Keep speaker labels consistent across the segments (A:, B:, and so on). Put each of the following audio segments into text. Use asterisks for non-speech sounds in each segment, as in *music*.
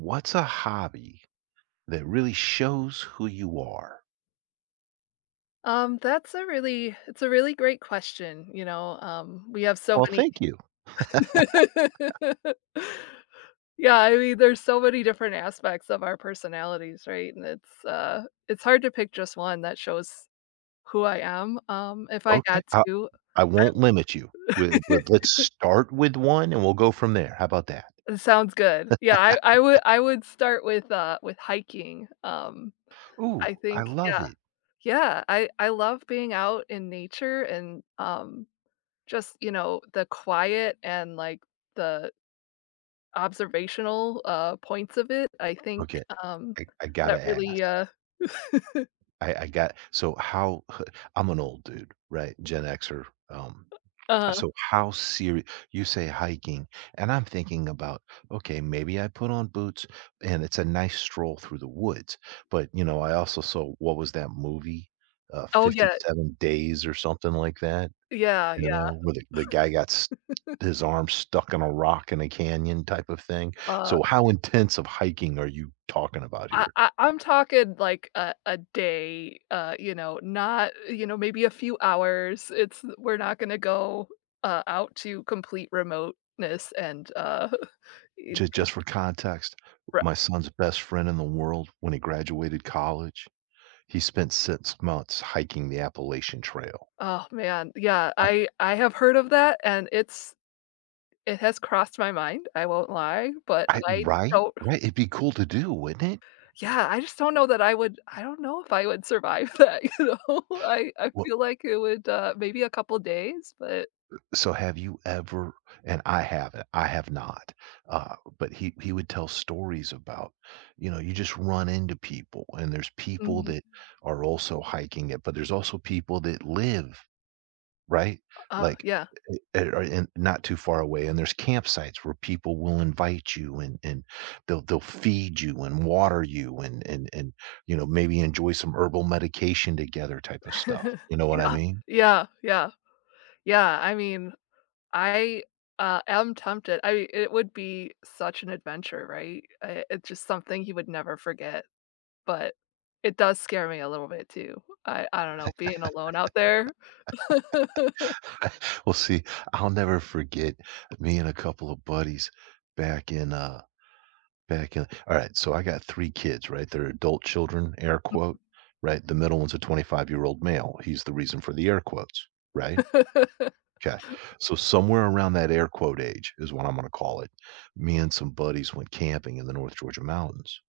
A: What's a hobby that really shows who you are?
B: That's a really it's a really great question, you know, we have so
A: Well,
B: many.
A: thank you.
B: *laughs* Yeah, I mean, there's so many different aspects of our personalities, right? And it's it's hard to pick just one that shows who I am, if I
A: Okay.
B: had
A: I
B: to.
A: I won't limit you, wi but
B: *laughs*
A: let's start with one, and we'll go from there. How about that?
B: It sounds good. Yeah, I would start with hiking,
A: Ooh,
B: I
A: I
B: think
A: love
B: yeah,
A: it.
B: yeah, I love being out in nature and, just, you know, the quiet and, like, the observational, points of it, I think,
A: Okay,
B: um,
A: I
B: that
A: gotta
B: really,
A: ask.
B: uh
A: I got so how *laughs* I'm an old dude, right? Gen Xer. Um,
B: uh
A: So how serious you say hiking, and I'm thinking about, okay, maybe I put on boots and it's a nice stroll through the woods. But, you know, I also saw what was that movie?
B: Oh, yeah.
A: 57 Days or something like that,
B: Yeah,
A: you
B: yeah,
A: know, where the guy got s his arm stuck in a rock in a canyon type of thing.
B: uh,
A: So how intense of hiking are you talking about
B: I
A: here?
B: I I'm talking like a day, you know, not you know, maybe a few hours, it's we're not gonna go, out to complete remoteness. *laughs* it'd
A: Just
B: be
A: just for context,
B: Right.
A: my son's best friend in the world when he graduated college, he spent 6 months hiking the Appalachian Trail.
B: Oh, man, yeah,
A: I
B: I have heard of that, and it has crossed my mind, I won't lie, but
A: I
B: I
A: right?
B: don't
A: Right, it'd be cool to do, wouldn't it?
B: Yeah, I just don't know that I don't know if I would survive that, *laughs* you know? I
A: Well,
B: feel like it would, maybe a couple days, but
A: so have you ever and I haven't, I have not, but he would tell stories about, you know, you just run into people, and there's people
B: Mhm.
A: that are also hiking it, but there's also people that live, right?
B: uh,
A: Like,
B: yeah,
A: and not too far away, and there's campsites where people will invite you and they'll feed you and water you and, you know, maybe enjoy some herbal medication together type of stuff. You know what I
B: yeah,
A: mean?
B: yeah, yeah, yeah, I mean, I, am tempted. I mean, it would be such an adventure, right? I it's just something you would never forget, but it does scare me a little bit too. I don't know, being alone out there. *laughs*
A: Well, see, I'll never forget me and a couple of buddies back in, all right, so I got 3 kids, right? They're adult children, air quote, right? The middle one's a 25-year-old male. He's the reason for the air quotes, right? Okay. So somewhere around that air quote age is what I'm gonna call it, me and some buddies went camping in the North Georgia mountains,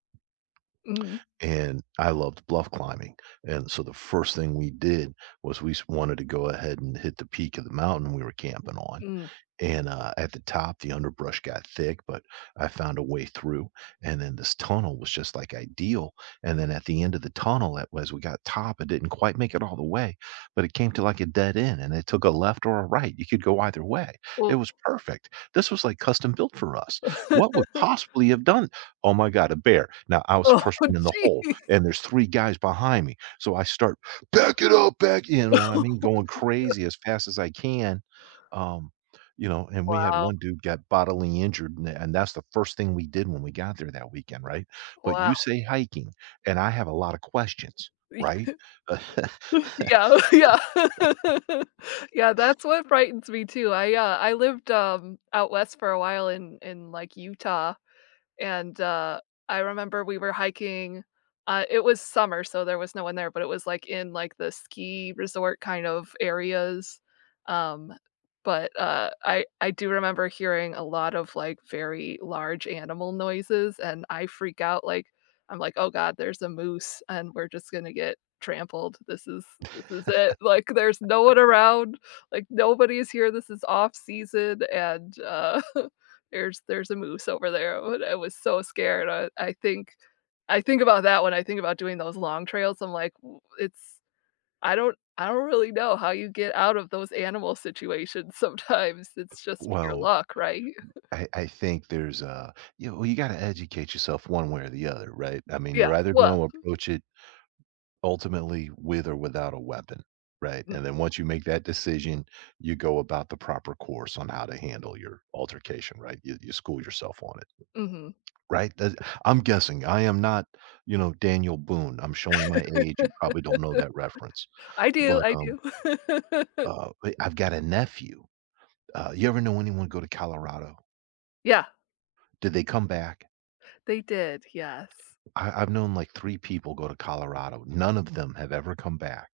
B: Mhm.
A: and I loved bluff climbing, and so the first thing we did was we s wanted to go ahead and hit the peak of the mountain we were camping on,
B: Mm.
A: and, at the top, the underbrush got thick, but I found a way through, and then this tunnel was just, like, ideal, and then at the end of the tunnel, at was we got top, it didn't quite make it all the way, but it came to, like, a dead end, and it took a left or a right, you could go either way.
B: Oh.
A: It was perfect. This was, like, custom built for us. What
B: *laughs*
A: would possibly have done? Oh my god, a bear. Now, I was
B: Oh,
A: first one in the hole,
B: gee.
A: and there's 3 guys behind me, so I start, "Back it up, back," you know what I mean,
B: *laughs*
A: going crazy as fast as I can, um you know, and we had
B: Wow,
A: one dude got bodily injured, and that's the first thing we did when we got there that weekend, right? But you
B: wow.
A: say hiking, and I have a lot of questions,
B: Y
A: right? *laughs*
B: *laughs* yeah. *laughs* Yeah, that's what frightens me too. I lived, out west for a while like, Utah and, I remember we were hiking, it was summer, so there was no one there, but it was, like, in, like, the ski resort kind of areas, um, I do remember hearing a lot of, like, very large animal noises, and I freak out, like, I'm like, "Oh god, there's a moose, and we're just gonna get trampled, this is it, like, there's no one around, like, nobody's here, this is off season," *laughs* there's a moose over there, and I was so scared. I think about that when I think about doing those long trails, I'm like, "W it's I don't really know how you get out of those animal situations *laughs* sometimes, it's just pure
A: Well,
B: luck, right?"
A: I think there's a, you know, you got to educate yourself one way or the other, right? I mean,
B: Yeah,
A: you're either going
B: well
A: to approach it ultimately with or without a weapon, right?
B: mm,
A: And then once you make that decision, you go about the proper course on how to handle your altercation, right? You school yourself on it,
B: mhm.
A: right? I'm guessing I am not, you know, Daniel Boone. I'm showing my age. You probably don't know that reference,
B: I do,
A: but
B: I do. *laughs*
A: I've got a nephew. You ever know anyone go to Colorado?
B: Yeah,
A: Did they come back?
B: they did, yes.
A: I've known like three people go to Colorado. None of them have ever come back.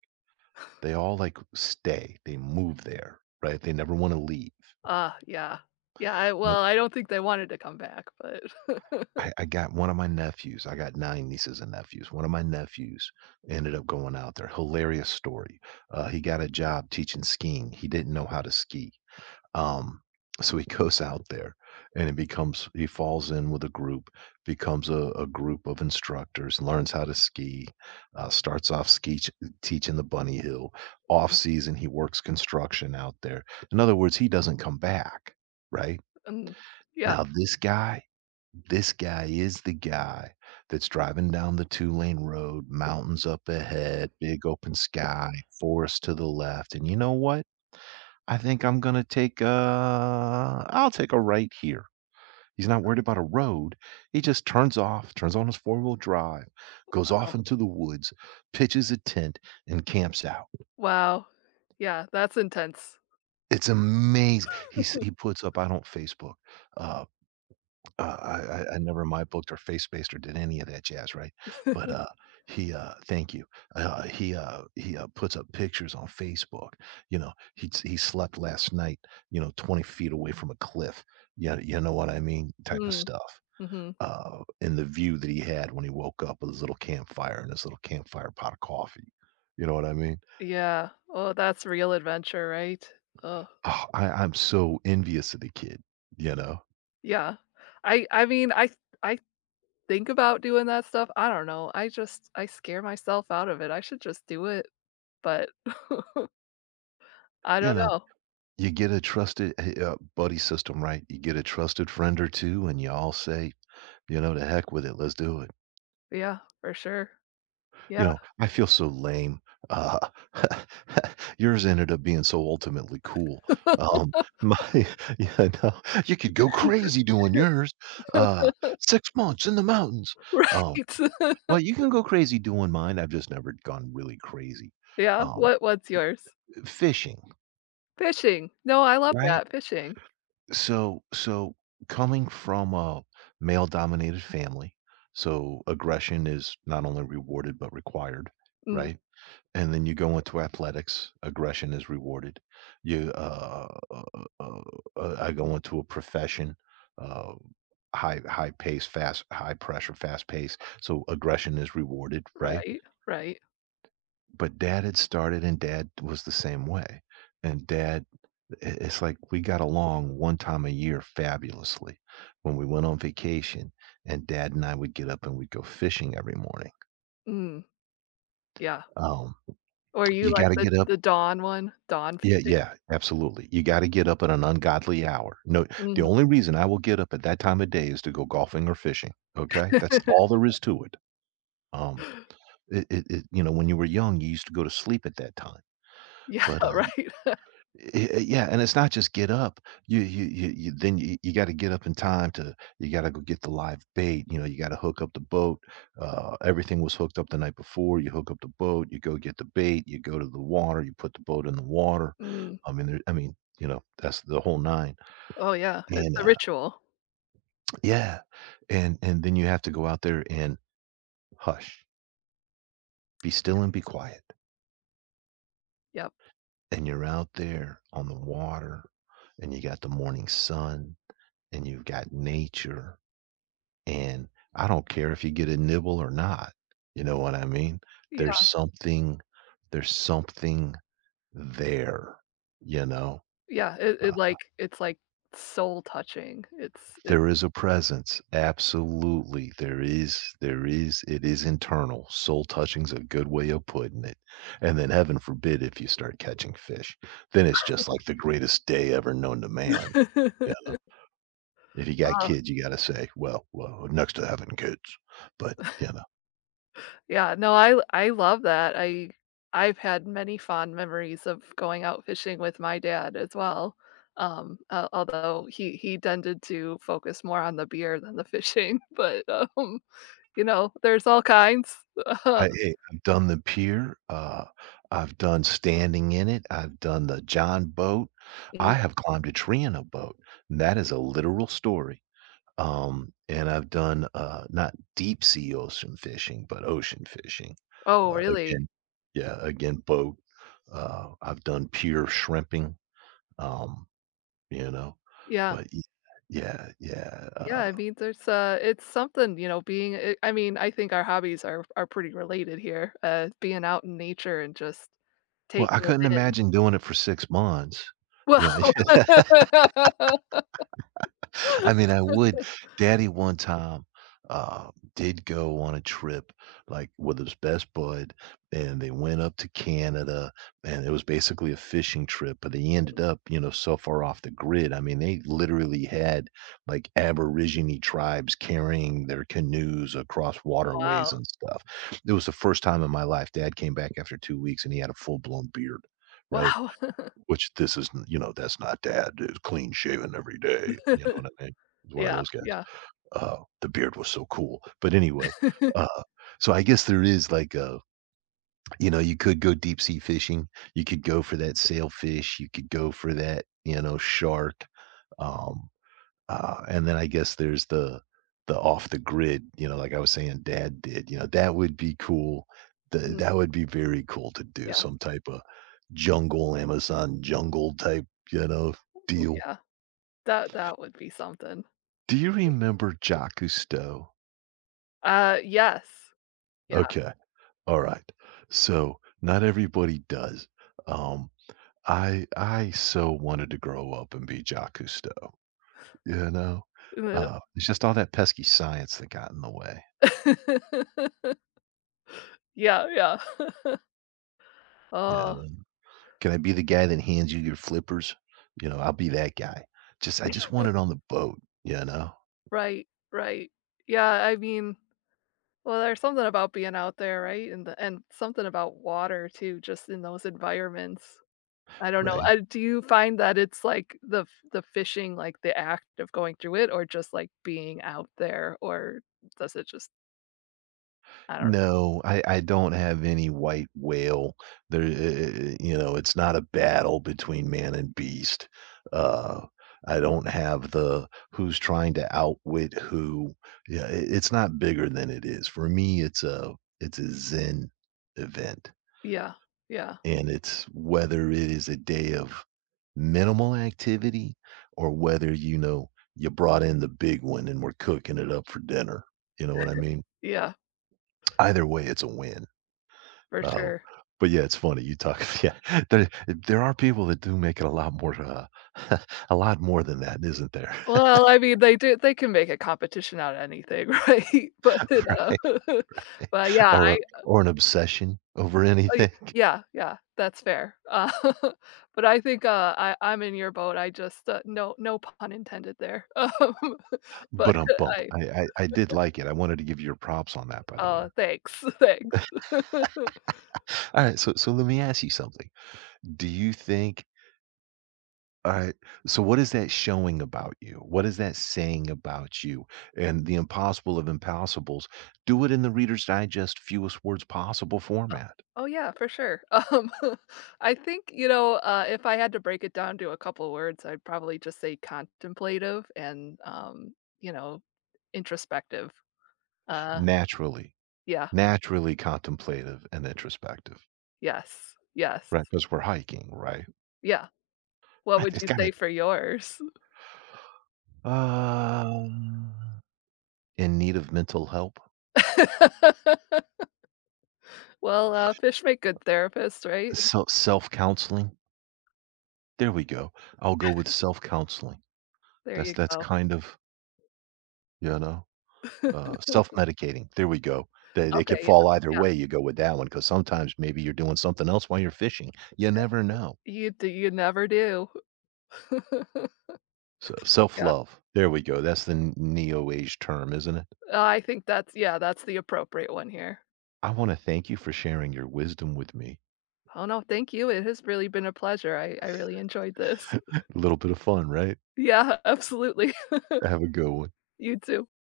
A: They all, like, stay, they move there, right? They never wanna leave.
B: Ah, yeah. Yeah, I
A: But
B: well, I don't think they wanted to come back, but *laughs*
A: I got one of my nephews, I got 9 nieces and nephews. One of my nephews ended up going out there, hilarious story. He got a job teaching skiing, he didn't know how to ski. Um, so he *laughs* goes out there and it becomes he falls in with a group, becomes a group of instructors, learns how to ski, starts off teaching the bunny hill. Off season, he works construction out there. In other words, he doesn't come back, right?
B: Mm, yeah,
A: Now, this guy is the guy that's driving down the two-lane road, mountains up ahead, big open sky, forest to the left. And you know what? I'll take a right here. He's not worried about a road. He just turns off, turns on his four-wheel drive, goes off
B: no.
A: into the woods, pitches a tent, and camps out.
B: Wow. Yeah, that's intense.
A: It's amazing. He puts up, I don't Facebook, uh, Uh, I never my booked or face based or did any of that jazz, right? But, thank you. He puts up pictures on Facebook, you know, he slept last night, you know, 20 feet away from a cliff, yeah, you know what I mean, type of
B: Mm,
A: stuff.
B: mhm.
A: And the view that he had when he woke up with his little campfire and his little campfire pot of coffee, you know what I mean?
B: Yeah. Oh, that's real adventure, right? Oh,
A: Oh, I 'm so envious of the kid, you know?
B: yeah. I I mean, I I think about doing that stuff. I don't know. I scare myself out of it. I should just do it, but *laughs* I
A: You
B: don't
A: know?
B: know.
A: You get a trusted buddy system, right? You get a trusted friend or 2, and y'all say, "You know, to heck with it, let's do it."
B: Yeah, for sure. Yeah.
A: You know, I feel so lame. Uh, *laughs* Yours ended up being so ultimately cool.
B: *laughs*
A: Um, my *laughs* yeah, no, you could go crazy doing yours. Uh, 6 months in the mountains. Um,
B: Right. *laughs*
A: well, you can go crazy doing mine. I've just never gone really crazy.
B: Yeah.
A: Um,
B: What what's yours?
A: fishing,
B: Fishing. No, I love
A: right?
B: that. Fishing.
A: So coming from a male-dominated family, so aggression is not only rewarded but required,
B: Mm,
A: right? And then you go into athletics, aggression is rewarded. You, uh, uh, uh, I go into a profession, uh, high pace, fast, high pressure, fast pace, so aggression is rewarded, right?
B: right. Right.
A: But dad had started and Dad was the same way. And dad, I it's like we got along one time a year fabulously when we went on vacation, and dad and I would get up and we'd go fishing every morning.
B: Mm, yeah.
A: Um,
B: Or you
A: you
B: like
A: gotta
B: the
A: get up
B: the dawn one? Dawn
A: Yeah,
B: fishing?
A: yeah, absolutely. You gotta get up at an ungodly hour. No, the
B: Mm.
A: only reason I will get up at that time of day is to go golfing or fishing, okay? That's all there is to it. Um,
B: *laughs*
A: you know, when you were young, you used to go to sleep at that time,
B: Yeah,
A: but,
B: right. *laughs*
A: Yeah, and it's not just get up. You got to get up in time to, you got to go get the live bait. You know, you got to hook up the boat. Everything was hooked up the night before. You hook up the boat. You go get the bait. You go to the water. You put the boat in the water.
B: Mm.
A: I mean, I mean, you know, that's the whole nine.
B: Oh, yeah, it's
A: And
B: a ritual.
A: yeah, and then you have to go out there and hush, be
B: Yep,
A: still and be quiet.
B: yep,
A: And you're out there on the water, and you got the morning sun, and you've got nature. And I don't care if you get a nibble or not, you know what I mean? There's
B: yeah,
A: something there's something there, you know?
B: yeah, it,
A: Uh,
B: like it's, like, soul touching, it's it.
A: there is a presence, absolutely, there is, it is internal, soul touching's a good way of putting it, and then heaven forbid if you start catching fish, then it's just like the greatest day ever known to man, you know?
B: *laughs*
A: If you got
B: Oh,
A: kids, you gotta say, Well, next to having kids," but, you know.
B: yeah, no, I love that, I I've had many fond memories of going out fishing with my dad as well, al although he tended to focus more on the beer than the fishing, *laughs* but, you know, there's all kinds. *laughs*
A: I've done the pier, I've done standing in it, I've done the John boat, I
B: Mm.
A: have climbed a tree in a boat, and that is a literal story, and I've done, not deep sea ocean fishing, but ocean fishing,
B: Oh, really?
A: again yeah, again, boat, I've done pier shrimping, um, you know,
B: Yeah.
A: but y yeah, yeah,
B: Yeah, I mean, there's it's something, you know, being. I mean, I think our hobbies are pretty related here. Being out in nature and just
A: well, I
B: taking
A: couldn't
B: it in.
A: imagine doing it for 6 months,
B: Well,
A: yeah. *laughs*
B: *laughs*
A: I mean, I would Daddy one time, uh, did go on a trip, like, with his best bud, and they went up to Canada, and it was basically a fishing trip, but they ended up, you know, so far off the grid, I mean, they literally had, like, Aborigine tribes carrying their canoes across
B: wow,
A: waterways and stuff. It was the first time in my life, dad came back after 2 weeks, and he had a full-blown beard, right?
B: wow,
A: Which this isn't You know, that's not dad, is clean shaven every day, you know
B: *laughs*
A: what I mean? He's one of
B: yeah,
A: those guys.
B: yeah,
A: The beard was so cool, but anyway, uh, so I guess there is like a, you know, you could go deep sea fishing, you could go for that sailfish, you could go for that, you know, shark, um and then I guess there's the off the grid, you know, like I was saying dad did, you know, that would be cool. Th
B: mhm,
A: That would be very cool to do
B: yeah,
A: some type of jungle, Amazon jungle type, you know, deal.
B: yeah. That that would be something.
A: Do you remember Jacques Cousteau?
B: Yes,
A: Okay. All right. So not everybody does. Um, I so wanted to grow up and be Jacques Cousteau, you know?
B: *laughs*
A: It's just all that pesky science that got in the way.
B: yeah, yeah. *laughs*
A: Yeah.
B: Oh,
A: Can I be the guy that hands you your flippers? You know, I'll be that guy. Just I
B: yeah,
A: just want it on the boat, you know,
B: right, right. Yeah, I mean. Well, there's something about being out there, right? And the and something about water too, just in those environments. I don't know.
A: right?
B: Do you find that it's like the fishing, like the act of going through it, or just like being out there, or does it just. I don't know?
A: No, I don't have any white whale. There I You know, it's not a battle between man and beast. Uh, I don't have the who's trying to outwit who. Yeah, I it's not bigger than it is. For me, it's a Zen event.
B: Yeah, yeah,
A: And it's whether it is a day of minimal activity or whether, you know, you brought in the big one and we're cooking it up for dinner. You know what I mean?
B: yeah,
A: Either way, it's a win.
B: for
A: Uh,
B: sure.
A: but yeah, it's funny. You talk, *laughs* yeah, there are people that do make it a lot more, *laughs* a lot more than that, isn't there?
B: Well, I mean, they do. They can make a competition out of anything, *laughs* right? But
A: *laughs*
B: uh,
A: Right?
B: *laughs* but yeah.
A: Or, or an obsession over
B: Oh, y
A: anything. *laughs*
B: Yeah, that's fair. *laughs* But I think, I I'm in your boat. I just, no no pun intended there. *laughs* *laughs* But
A: But bump.
B: I
A: I did like it. I wanted to give you your props on that, by the way.
B: thanks, *laughs* thanks. *laughs*
A: All right, so let me ask you something. Do you think Alright, So what is that showing about you? What is that saying about you? And the impossible of impossibles, do it in the Reader's Digest fewest words possible format.
B: Oh, yeah, for sure. *laughs* I think, you know, if I had to break it down to a couple words, I'd probably just say contemplative and, you know, introspective. Uh,
A: Naturally,
B: yeah,
A: naturally contemplative and introspective,
B: yes, yes,
A: right? Because 'Cause we're hiking, right?
B: yeah. What
A: I
B: would
A: it's
B: you say
A: gotta
B: for yours?
A: um, in need of mental help.
B: *laughs* Well, fish make good therapists, right?
A: Self-counseling. There we go. I'll go with self-counseling.
B: There you
A: That's
B: go.
A: kind of, you know? Uh, self-medicating. There we go. They could
B: Okay, yeah,
A: fall either
B: yeah.
A: way. You go with that one because sometimes maybe you're doing something else while you're fishing. You never know.
B: You do you never do. *laughs*
A: So
B: Yeah,
A: self-love. There we go. That's the neo-age term, isn't it?
B: I think that's yeah, that's the appropriate one here.
A: I want to thank you for sharing your wisdom with me.
B: Oh, no, thank you, it has really been a pleasure, I really enjoyed this.
A: *laughs*
B: *laughs*
A: A little bit of fun, right?
B: Yeah, absolutely. *laughs*
A: Have a good one.
B: You too.